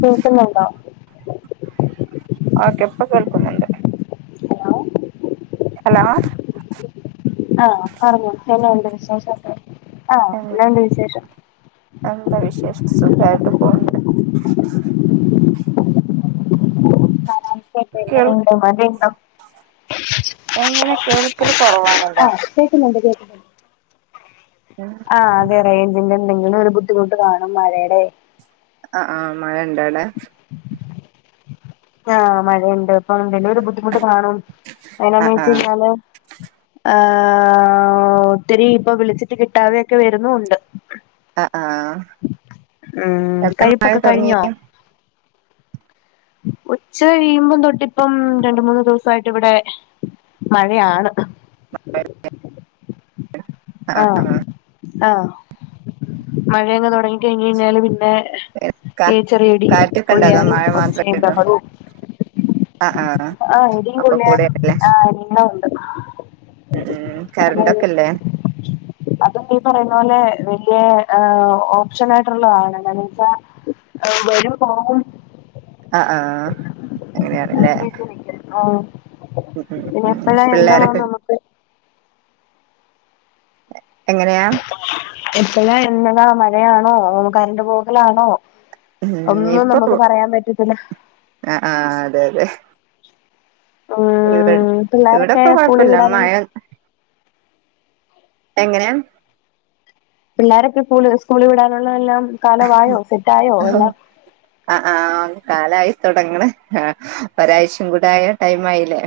കേൾക്കുന്നുണ്ടോ? ഓക്കെ ഇപ്പ കേൾക്കുന്നുണ്ട് ഹലോ ഹലോ ആഹ് പറഞ്ഞോ എന്നാണ്ട് വിശേഷോക്കെ ആഹ് ഉം എന്നാണ്ട് വിശേഷം എന്താ വിശേഷം സുഖായ്ട്ട് പോണ്‌ണ്ട് [unintelligible] കേൾ ണ്ട് മതീന്നാ എങ്ങെനെ കേൾക്കെല് കൊറവാണല്ലോ [unintelligible] ഏഹ് ആഹ് അതെ റെയ്ഞ്ചിന്റെ എന്തെങ്കിലൊരു ബുദ്ധിമുട്ട് കാണും മഴേടെ അഹ് ആഹ് മഴണ്ടോ അവ്ടേ ആഹ് മഴ ഇണ്ട് ആഹ് എന്തേലും ഒര് ബുദ്ധിമുട്ട് കാണും ആ ആ അയ്‌നെന്നേച്ചയ്ഞ്ഞാല് ആഹ് ഒത്തിരി ഇപ്പൊ വിളിച്ചിട്ട് കിട്ടാതെയൊക്കെ വെരുന്നു ഉണ്ട് അഹ് ആഹ് ഊം കഴിപ്പൊക്കെ കഴിഞ്ഞോ ഉച്ച കഴിയുമ്പം തൊട്ടിപ്പം രണ്ട് മൂന്ന് ദിവ്സായിട്ട് ഇവിടെ മഴയാണ് ആ ആഹ് ആ ആഹ് മഴയങ്ങ് തൊടങ്ങി കഴിഞ്ഞയ്ഞ്ഞാല് പിന്നേ കാ ഈ ചെറിയ ഇടീം കാറ്റൊക്കെ ഇണ്ടോ അതോ കൊള്ളിയാനും മഴ ഒച്ചേം മാത്രേള്ളൂ ബെഹളോം ആ ആ ആഹ് ഇടീം ഒക്കെ കൊള്ള്യാനും കൂടെയാണല്ലേ ആഹ് എല്ലാവുണ്ട് ഉം ഊം കര്ന്റൊക്കെല്ലേ അത്പ്പ ഈ പറയുന്ന പോലെ വെല്യെ ഏഹ് ഓപ്ഷനായിട്ടുള്ളതാണ് എന്താന്ന് വെച്ചാ ഏഹ് വരൂ പോവും അഹ് ആഹ് അങ്ങെനേണ് ല്ലേ അങ്ങനെയൊക്കെ നിക്കും ആഹ് ഉം പിന്നെ ഉം ഉം എപ്പഴാ എന്താവാ പിള്ളേരൊക്കെ നമുക്ക് എ എങ്ങെനെയാം എപ്പഴാ എന്നതാ മഴയാണോ അതോ കരന്റ് പോകലാണോ ഉം ഒന്നും നമുക്ക് പറയാം പറ്റത്തില്ല അഹ് ആഹ് അതെ അതെ ഇവ്ടെ ഉം പിള്ളോരൊക്കെ ഇവ്ടെപ്പ സ്കൂളിൽ കാെഴപ്പല്ല വിടാനുള്ള മയ എങ്ങെനെയാം പിള്ളാരൊക്കെ സ്കൂള് സ്കൂളി വിടാന്ള്ളെതെല്ലാം ഓഹ് അഹ് ആഹ് കാലായ് താെടങ്ങ്ണ് ഒരായ്ച്ചിം കൂട്യായാ ടൈമായ്ലേ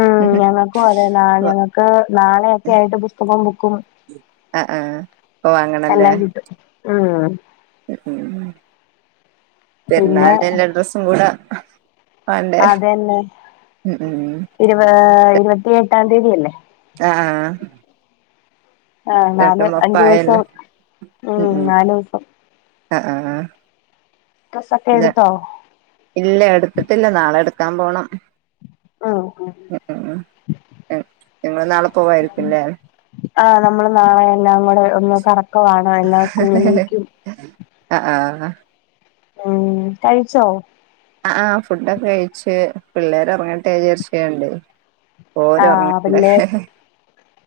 ഉം ഞങ്ങക്കും അതെ നാ ഓ, ഞങ്ങക്ക് നാളെയൊക്കെ ആയിട്ട് പുസ്തകോം ബുക്കും അഹ് ആഹ് എല്ലാം കിട്ടും ഉം ഉം പിന്നെ പെര്ന്നാൾന്റെ എല്ലാ ഡ്രസ്സും കൂട അതെന്നെ ഉം ഇര്പാ ഇര്പത്തി എട്ടാം തീയതിയല്ലേ ആഹ് ആഹ് നാല് അഞ്ചുവ്സം ഒപ്പായല്ലോ ഉം നാലൂസം അഹ് ആഹ് ഡ്രസ്സൊക്കെ എടുത്തോ ഇല്ല എടുത്തിട്ടില്ല നാളെ എടുക്കാം പോണം ഉം ഉം ഉം ഇങ്ങൾ നാളെ പോവായിരിക്കുംല്ലേ ആഹ് നമ്മള് നാളെ എല്ലാം കൂടെ ഒന്ന് കറക്കവാണ് എല്ലാ സ്കൂളിലേക്കും അആഹ് ഉം കഴിച്ചോ അ ആഹ് ഫുഡ്ടൊക്കെ കഴിച്ച്, പിള്ളേരൊർങ്ങട്ടെ ജാര്ച്ച്കാൻണ്ട് ഓരൊർങ്ങണ്ടെ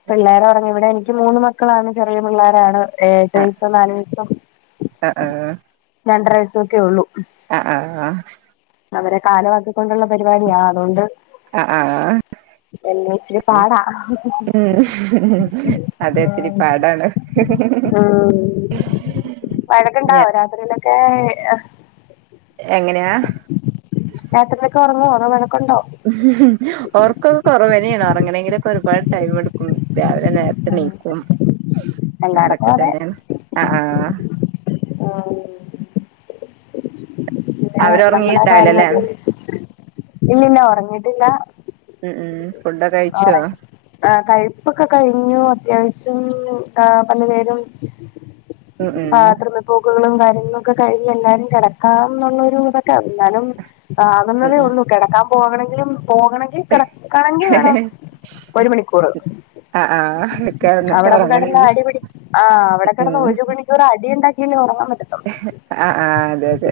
പിള്ളേരൊറങ്ങി വിടെ എനിക്ക് മൂന്ന് മക്കളാണ്, ചെറിയ പിള്ളേരാണ് എട്ടു വയസും നാല് വയസും അആഹ് രണ്ടര വയസൊക്കെ ഒള്ളൂ അ ആഹ് അവരെ കാലമാക്കിക്കൊണ്ടുള്ള പരിപാടിയാ അതുകൊണ്ട് അ ആഹ് എല്ലാം ഇച്ചിരി പാടാ അതെ ഇത്തിരി ഉം പാടാണ് [inaudible] വഴക്കുണ്ടാവോ ഞാൻ രാത്രിയിലൊക്കെ അസ് എങ്ങനെയാ രാത്രീലൊക്കെ ഉറങ്ങേഅതോ വഴക്കുണ്ടോ ഒർക്കൊക്കെ കൊറവന്നെണ്. ഒർങ്ങണെങ്കിലൊക്കെ ഒരുപാട് ടൈംമ്ട്ക്കും രാവിലെ നേരത്തെ നീക്കും എല്ലായിടത്തും അതൊക്കെ തന്നേണ് അ ആഹ് ആഹ് പിന്നെ അവര് നമ്മള ആ ഒറങ്ങിണ്ടാവിലല്ലേ കാര്യങ്ങളൊക്കെ ഇല്ലല്ല ഒറങ്ങിട്ടില്ല ഉം ഉം ഫുഡൊക്കെ കഴിച്ചോ ആ കഴിപ്പൊക്കെ കഴിഞ്ഞു അത്യാവശ്യം ആ പല്ലു തേരും ഉം ഉം ബാത്റൂമിപോക്കുകളും കാര്യങ്ങളൊക്കെ കഴിഞ്ഞ് എല്ലാരും കെടക്കാംന്നുള്ളൊരു നും തൊക്കെ ന്നാലും ഉം ആവുന്നതേ ഉം ഒള്ളു, കെടക്കാൻ പോകണങ്കിലും പോകണെ ങ്ങി കെടക്കണെങ്കി വേണം ഒരു മണിക്കൂറ് ആ ആ കെടന്നിട്ട് അവിടെപ് കെടന്ന് ഒറങ്ങണെങ്കി അടിപിടി ആഹ് അവിടെ കെടന്ന് ഉം ഒഴുപണി ക്കൊരടി ഉണ്ടാക്കിയെങ്കിൽ ഉറങ്ങാൻ പറ്റത്തൊള്ളു ആ ആഹ് അതെ അതെ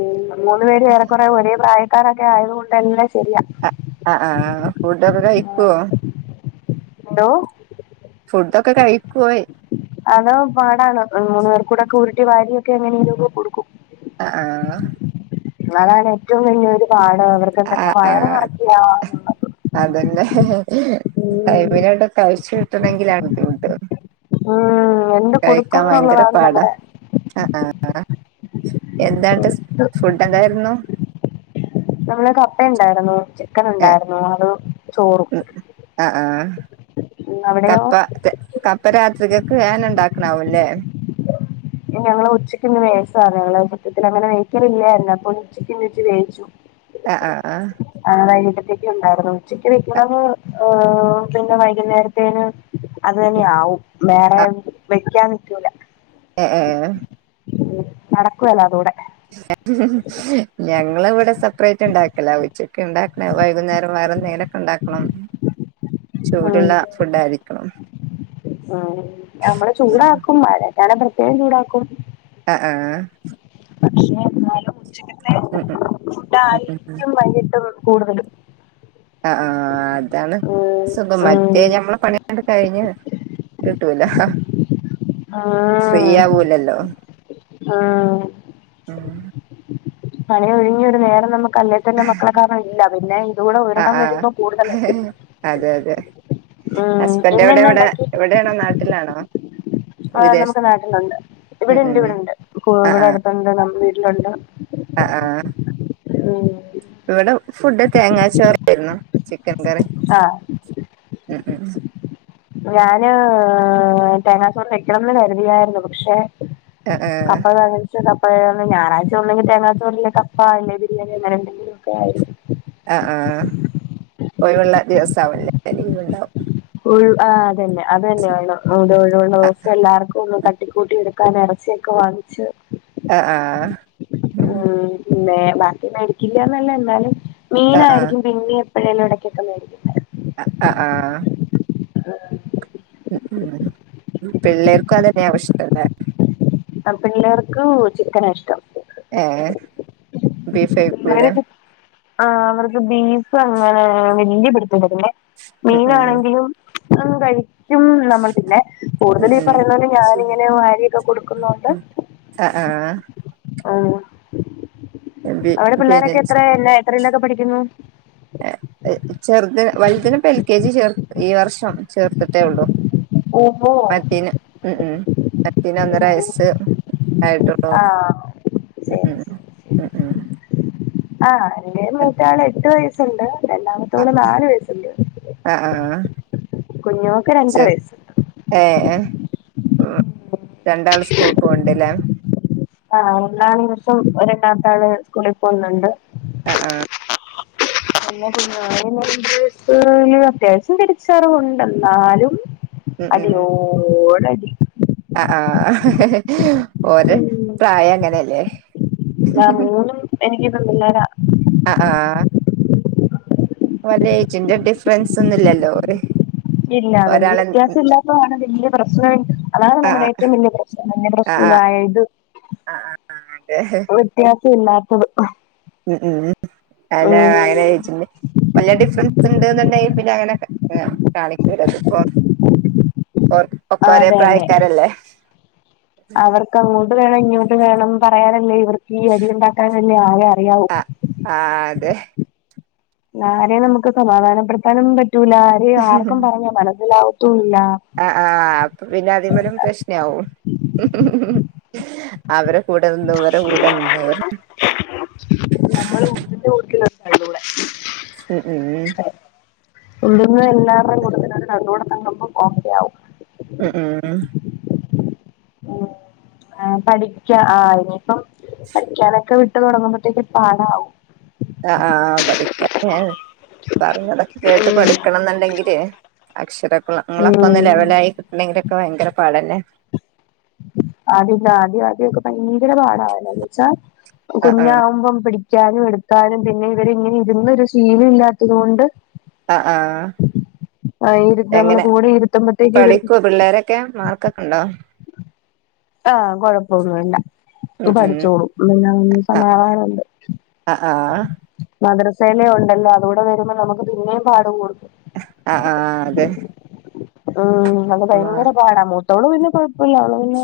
ഉം മൂന്ന്പേരും ഏറെകുറെ ഒരേ പ്രായക്കാരൊക്കെ ആയത് കൊണ്ടെല്ലാം ശരിയാ ആ ആ ആഹ് ഫുഡൊക്കെ കഴിക്കോ ന്തോ? ഫുഡൊക്കെ കഴിക്ക്വയ് അതോ പാടാണ്, മൂന്ന് പേർ കൂടെക്കെ ഉരുട്ടി വാരിയൊക്കെ എങ്ങനെങ്കിലൊക്കെ കൊടുക്കും അ ആഹ് വളാണേറ്റവും വലിയൊരു പാട്, അവർക്കെങ്ങനെ ആ ആ വയറുനെറക്യാ ന്നുള്ളത് അതന്നെ, ഉം. ടൈമിലണ്ട് കയ്ച്ചു കിട്ടണങ്കിലാണ് ബുദ്ധിമുട്ട് ഉം, എന്ത് കൊടുക്കും കഴിക്കാൻ ഭയങ്കര എന്നുള്ളതാണ് പാടാ നമ്മുടെ അ ആഹ് എന്താണ്ട് ഫുഡ്ടെന്തായിരുന്നു നമ്മള് കപ്പയുണ്ടായിരുന്നു ഏ ചിക്കനുണ്ടായിരുന്നു അത് ചോറും അ ആഹ് ഉം, അവിടെയോ കപ്പ. തെ കപ്പ രാത്രിക്കക്ക് ആന്നെണ്ടാക്ക്ണാവൂല്ലേ ഞങ്ങള് ഉച്ചക്കിന്ന് വെവിച്ചതാണ്, ഞങ്ങള് സത്യത്തിലങ്ങനെ വേവിക്കലില്ല, എന്നപ്പഴും ഉച്ചക്ക്ന്ന് ഇച്ചി വേവിച്ചു ചും ആഹ് ആഹ് ആഹ് ആഹ് വൈകിട്ടത്തേക്ക ഉണ്ടായിരുന്നു ഉച്ചക്ക് വെക്കണുന്നത് ഏഹ് പിന്നെ വൈകുന്നേരത്തേന് അത് തന്നെയാവും വേറെ വെക്കാൻ നികൂല ആഹ് ആഹ് ആഹ് ഉം നടക്കുവല്ലോ അതൂടെ ഞങ്ങള് ഇവിടെ സെപ്പറേറ്റ് ണ്ടാക്കല ഉച്ചക്ക് ഉണ്ടാക്കും വൈകുന്നേരം വേറന്തെങ്കിലും ഉണ്ടാക്കണം ഉ ചൂടുള്ള ഫുഡ്‌ ആയിരിക്കണം ഉം നമ്മള് ചൂടാക്കും മഴറ്റണെ പ്രത്യേകം ചൂടാക്കും ആഹ് ആഹ് ആഹ് പക്ഷെ എന്നാലും ഉച്ചക്കത്തെ ഉം ഉം ഉം ഉം ഉം. ഫുഡായിരിക്കും വൈകിട്ട് കൂടുതലും ആഹ് ആഹ് അതാണ് ഉം സുഖം ഉം മറ്റേ ഞമ്മളെ പണി അണ്ട് കഴിഞ്ഞ് ത് കിടൂല ആഹ് ആവൂലല്ലോ ആഹ് ഉം പണിഒഴിഞ്ഞൊരു നേരം നമ്മക്ക ല്ലേ തന്നെ മക്കളെ കാരണം ഇല്ല പിന്നെ ഇത് കൂടെ ഒരണം ആഹ് വരുമ്പോ കൂടുതലല്ലേ ആഹ് അതെ അതെ ഉം ഇന്നെന്ന ഉണ്ടാക്കി ഇവിടെണോ നാട്ടിലാണോ ആഹ് വിദേശ നമ്മക്ക് നാട്ടിലുണ്ട് ഉം ഉം ഇവിടെണ്ട് ഇവിടെണ്ട് കു ആഹ് ഇവിടെ അടുത്തുണ്ട് നമ്മളെ വീട്ടിലുണ്ട് ആഹ് ആഹ് ഉം ഇവടെ ഫുഡ് തേങ്ങാച്ചോറായിരുന്നു ചിക്കൻ കറി ആ ഉം ഉം ഞാന് തേങ്ങാച്ചോർ വെക്കണംന്ന് കരുതിയായിരുന്നു പക്ഷെ ആഹ് ആഹ് അപ്പഴാണ് അപ്പഴാണ് ഞായറാഴ്ച്ച ണ്ടെങ്കിൽ തേങ്ങ ചോർ ല്ലേ കപ്പ അല്ലേ ബിരിയാണി അങ്ങെനെ എന്തെങ്കിലും ഒക്കെ ആയിരിക്കും ആഹ് ആഹ് ഒഴിവുള്ള ദിവസ ആവുല്ലേ അപ്പൊ ലീവ്ണ്ടാവും ഒഴിവ് ആഹ് അതന്നെ അത് തന്നെണ് ഇത് ഒഴിവുളോസം എല്ലാർക്കും ഒന്ന്തട്ടിക്കൂട്ടി എടു എടുക്കൻ ഇറച്ചി ഒക്കെ വാങ്ങിച്ച് ആഹ് ആഹ് ഉം പിന്നെ ബാക്കി മേടിക്കില്ലന്നല്ല എന്നാലും ആഹ് മീനായിരിക്കും ആഹ് പിന്നിം എപ്പഴേലും ഇടക്കൊക്കെ മേടിക്കും ആഹ് ആഹ് ആഹ് ആഹ് ഉം ഉം പിള്ളേർക്കും അതന്നെ ആവും ഇഷ്‌ടം ല്ലേ ആഹ് പിള്ളേർക്ക് ചിക്കനാ ഇഷ്ടം ഏഹ് ബീഫൈക്കൂലെ പിള്ളേര് ആഹ് അവർക്ക് ബീഫ് അങ്ങനെ വല്യ പിടിത്തല്ല പിന്നെ ഉം ഉം മീനാണെങ്കിലും അവന്ക്കയി പറ്റും നമ്മൾ പിന്നെ ഉം കൂടുതൽ ഈ ഉം പറയുന്നത്ണ്ട് ഞാാനിങ്ങനെ വാരിയൊക്കെ കൊടുക്കുന്നോണ്ട് ആഹ് ആഹ് ബി അവിടെ പിള്ളോരൊക്കെ പിന്നെ എത്രല്ല എത്രല്ലൊക്കെ പഠിക്കുന്നു ചെറ്ത് വലുതിനെ ഇപ്പം എൽ കെ ജി ചേർ ഈ വർഷം ചേർത്ത്ട്ടേ ഒള്ളൂ ഓഹ് ഓഹ് മറ്റീന് ഉം ഉം മറ്റീന് ഒന്നര വയസ്സ്. ആയിട്ടൊള്ളൂ ആഹ് ഉം ശരി ഉം ശരി ശരി ഉം ഉം ആഹ് എൻ്റെ മൂത്തയാള് എട്ട് വയസ്സൊണ്ട് രണ്ടാമത്തോള് നാലു വയസ്സുണ്ട്. അ ആ കുഞ്ഞുമോക്ക് രണ്ടരവയസ്സ്. ഏഹ് ഉം രണ്ടാള് സ്കൂൾ പോവണ്ടല്ലേ ആ എല്ലാ ദിവസവും ഓര് രണ്ടാമത്താള് സ്കൂളിൽ പോകുന്നുണ്ട്. ആ ആ [inaudible] എന്നാ പിന്നെ [unintelligible] അത്യാവശ്യം തിരിച്ചറിവൊണ്ട് എന്നാലും. അടിയോടടി ആ ആ ഓര് ഉം പ്രായം അങ്ങനെയല്ലേ എനിക്കിതൊണ്ടല്ലോടാ അ ആ വല്യ ഏയ്ജിന്റെ ഡിഫറൻസൊന്നും ഇല്ലല്ലോ ഓല്. ഇല്ല വെല്ല്യ വ്യത്യാസം ഇല്ലാത്തതാണ് വലൃ പ്രശ്നം അതാണ് നമ്മുടെ ആഹ് ഏറ്റവും വലൃ പ്ര‌ [unintelligible] ആ ആ അതെ വ്യത്യാസം ഇല്ലാത്തത് ഉം ഉം അല്ല അങ്ങനെ ഉം ചോയിച്ചിണ്ട്. വല്ല്യ ഡിഫറൻസ് ഉണ്ട് എന്നുണ്ടെങ്കി പിന്നെ അങ്ങനെ കാ കാണിക്കൂല ഇതിപ്പൊ [inaudible] ആ അതന്നെ പ്രായക്കാരല്ലേ അവർക്ക് അങ്ങോട്ടുവേണം ഇങ്ങോട്ടുവേണം പറയാനല്ലെ ഇവർക്ക് ഈ അടിയൊണ്ടാക്കാൻ. അന്നെ ആര് അറിയാവും. ആ ആ അതെ ആരേയും നമുക്ക് സമാധാനപ്പെടുത്താനും പറ്റൂല ആരേയും ആർക്കും പറഞ്ഞ മനസ്സിലാകത്തുല്ലാ. ആ ആ അപ്പം പിന്നെ അതിമ്മലും പ്രശ്നാവും അവരെ കൂടെ നിന്ന് ഇവരെ കൂടെ നിന്ന് [unintelligible] ഉം ഊം ഉള്ളുന്ന് എല്ലാവരുടേയും കൊടുത്തിടാറൊണ്ട് അതുടെ കണ്ണൂമ്പോ കോമഡിയാവും. അ ആ ആ ആ പഠിക്കാ ആ ഇനിയിപ്പം പഠിക്കാനൊക്കെ വിട്ട് ട്ടു തൊടങ്ങുമ്പത്തേക്കും പാടാവും. ആ ആ ആം പഠിക്കാം മൃവ് പറഞ്ഞതൊക്കെ കേട്ടു പഠിക്കണന്നൊണ്ടെങ്കിലേ ഉം അക്ഷരക്കുളങ്ങളൊക്കൊന്ന് ലെവലായി കിട്ടണെങ്കിലൊക്കെ ഭയങ്കര പാടല്ലേ അത് ആദ്യം ആദ്യവെക്കെ ഭയങ്കര പാടാ എന്താന്ന് വെച്ചാ ആ ആ കുഞ്ഞാവുമ്പം പിടി ക്കാനും എടുക്കാനും പിന്നെ ഇവരിങ്ങനെ ഇരുന്നൊരു ശീലം ഇല്ലാത്തതുകൊണ്ട് ആ ആ ആ ഇരുത്താനൊള്ള കൂടെ ഇരുത്തുമ്പത്തേക്കങ്ങട്. ക്കൃം മാർക്കൊക്കെ ഒണ്ടോ ആ കൊഴപ്പൊന്നൂല്ലാ ഉം ഉം പഠിച്ചോളും പിന്നന്ന് അ സമാധാനവൊണ്ട്. അ ആ മദ്രസയിലെ ഉണ്ടല്ലോ അതുകൂടെ വരുമ്പോ നമുക്കു പിന്നേം പാട്കൂടും. ആ ആ ആ അതെ ഊം അത് അ ഭയങ്കര പാടാ മൂത്തോള് പിന്നെ കൊഴപ്പയില്ലവള് പിന്നെ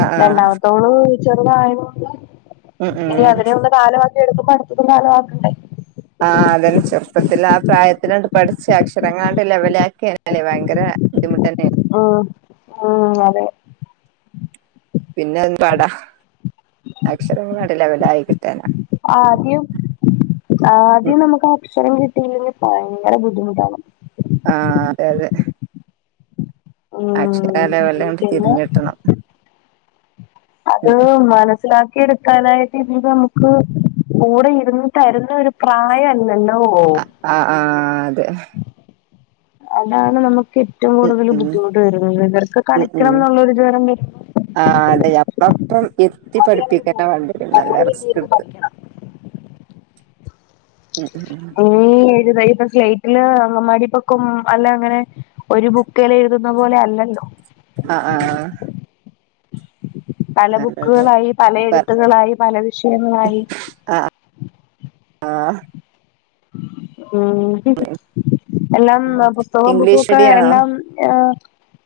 ആ ആ രണ്ടാമത്തോള് ചെറുതായത്കൊണ്ട് ഉം ഇനി ഉം അതിനെ ഒന്ന് കാലവാക്കി എടുക്കുമ്പോ അടുത്തതും കാലവാക്കണ്ടേ ആഹ് അതന്നെ ചെറുപ്പത്തിലാ പ്രായത്തിലാണ്ട് പഠിച്ചു അക്ഷരങ്ങളാണ്ട് ലെവലാക്കിയാ അല്ലെ ഭയങ്കരാ ബുന്ധിമുട്ടന്നെണ് ആഹ്ആഹ് അതെ പിന്നൊന്നു പാട അക്ഷരങ്ങളാണ്ട് ലെവലായി കിട്ടാനാ ആദ്യം ഉം ആദ്യം നമുക്ക് അക്ഷരം കിട്ടിയില്ലെങ്കിൽ ഭയങ്കര ബുദ്ധിമുട്ടാണ് ആഹ് അതെ അതെ അക്ഷരാ ഉം ലെവല്ലാണ്ട് പിന്നെ തിരിഞ്ഞ്ട്ടണം അത് മനസ്സിലാ ക്കി എടുക്കാനായിട്ട് ഇതിത് നമുക്ക് കൂടെ ഇരുന്ന് തരുന്ന ഒരു പ്രായല്ലല്ലോ ഒവ്വോഹ് അഹ് ആഹ് അതെ അതാണ് നമുക്ക് ഏറ്റവും ഉം കൂടുതൽ ഉം ബുദ്ധിമുട്ട് വരുന്നത് ഇവർക്ക് കളിക്കണംന്നുള്ളൊരു വിചാരം വെര്മ്പോ ആഹ് അതെ അപ്പപ്രം ഇത് കുത്തി അവരങ്ങ് പഠിപ്പിക്കന്നെ പോകും വാണ്ടെരും നല്ല നമ്മള് പിന്നെ ഇരുന്ന് റിസ്ക്കിട്ത്ത് പഠിക്കണം ഉം ഉം ഊ അങ്ങനേ എഴുത യിപ്പം സ്ലൈറ്റില് അങ്കമ്പാടി പോക്കും അല്ല അങ്ങനെ ഒരു ബുക്കിലെഴുതുന്ന പോലെ അല്ലല്ലോ അഹ് ആഹ് ആഹ് പല അതെ അതെ ബുക്കുകളായി പല പ- എഴുത്തുകളായി പല വിഷയങ്ങളായി ആ ഊം എല്ലാം പുസ്തകവും ബുക്കും ഇംഗ്ലീഷ് ഒക്കെ മീഡിയാണോ എല്ലാം ആഹ്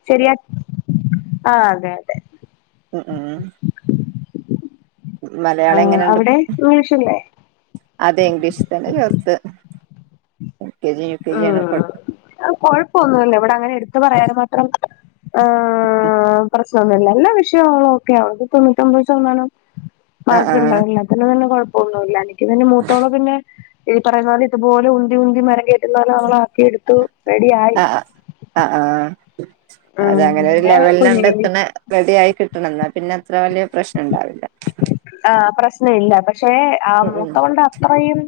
ശെരിയാ ആഹ് അതെ അതെ ഉ ഉ ഊ ആ മലയാളെങ്ങനെണ്ട് അവിടെ ഇംഗ്ലീഷല്ലേ അതെ ഇംഗ്ലീഷ് തന്നെ ചേർത്ത് L K G U K G ആണ് ഇപ്പ ഊം അഹ് കൊഴപ്പോന്നൂല്ല ഇവിടെ അങ്ങനെ എടുത്തു പറയാനും മാത്രം ആഹ് പ്രശ് നൊന്നുംല്ല എല്ലാ വിഷയങ്ങളും ഓക്കെയാവള് ഇപ്പൊ തൊണ്ണൂറ്റൊമ്പത് ശതമാനം ആഹ് മാർക്ക്ണ്ടായിനി അവനിതന്നെ കൊഴപ്പോന്നൂല്ല എനിക്ക്ന്നെന്നെ മൂത്തോളെപിന്നെ ഈ പറയുന്നതുപോലെ ഇത്പോലെ ഉന്തി ഉന്തി മരങ്കേ എന്നാലവളാക്കി എടുത്തു റെഡിയായ് അഹ് അഹ്ആഹ് ഉം അതങ്ങനൊരു പിന്നെ കുഞ്ഞിന് ലെവല്ലാണ്ടെത്തിണെ റെഡിയായി കിട്ടണം ന്നാപിന്നെ അത്ര വല്യ പ്രശ്നണ്ടാവില്ല ആഹ് പ്രശ്ന ഇല്ല പക്ഷെ ആഹ് ഉം ഉം മൂത്തവൾടെ അ അത്രയും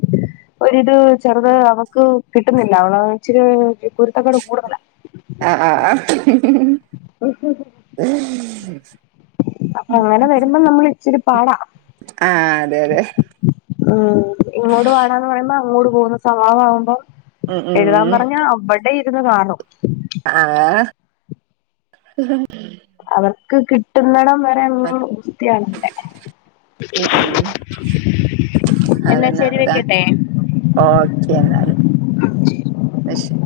ഒരിത് ചെറുത് അവക്ക് കിട്ടുന്നില്ല അവള് ച്ചിരി കുരുത്തക്കേട് കൂടുതല ആഹ് ആഹ് അഹ് [unintelligible] [unintelligible] അപ്പൊ അങ്ങനെ വരുമ്പം നമ്മളിച്ചിരി പാടാ ആഹ് അതെ അതെ ഉം ഇങ്ങോട് വാടാന്ന് പറയുമ്പോ അങ്ങോട് പോകുന്ന സഭാവാവുമ്പോ ഉം എഴുതാൻ ഉം പറഞ്ഞാ അവടെ ഇരുന്ന് കാണും ആഹ് അവർക്ക് കിട്ടുന്നടം വരെ എന്നും ഗുസ്തിയാണിവടെ ഉം ഉം എന്നാ അതന്നെ ശരി അവര വെക്കട്ടെ. ഓക്കെ എന്നാല് ന്നാ ശരി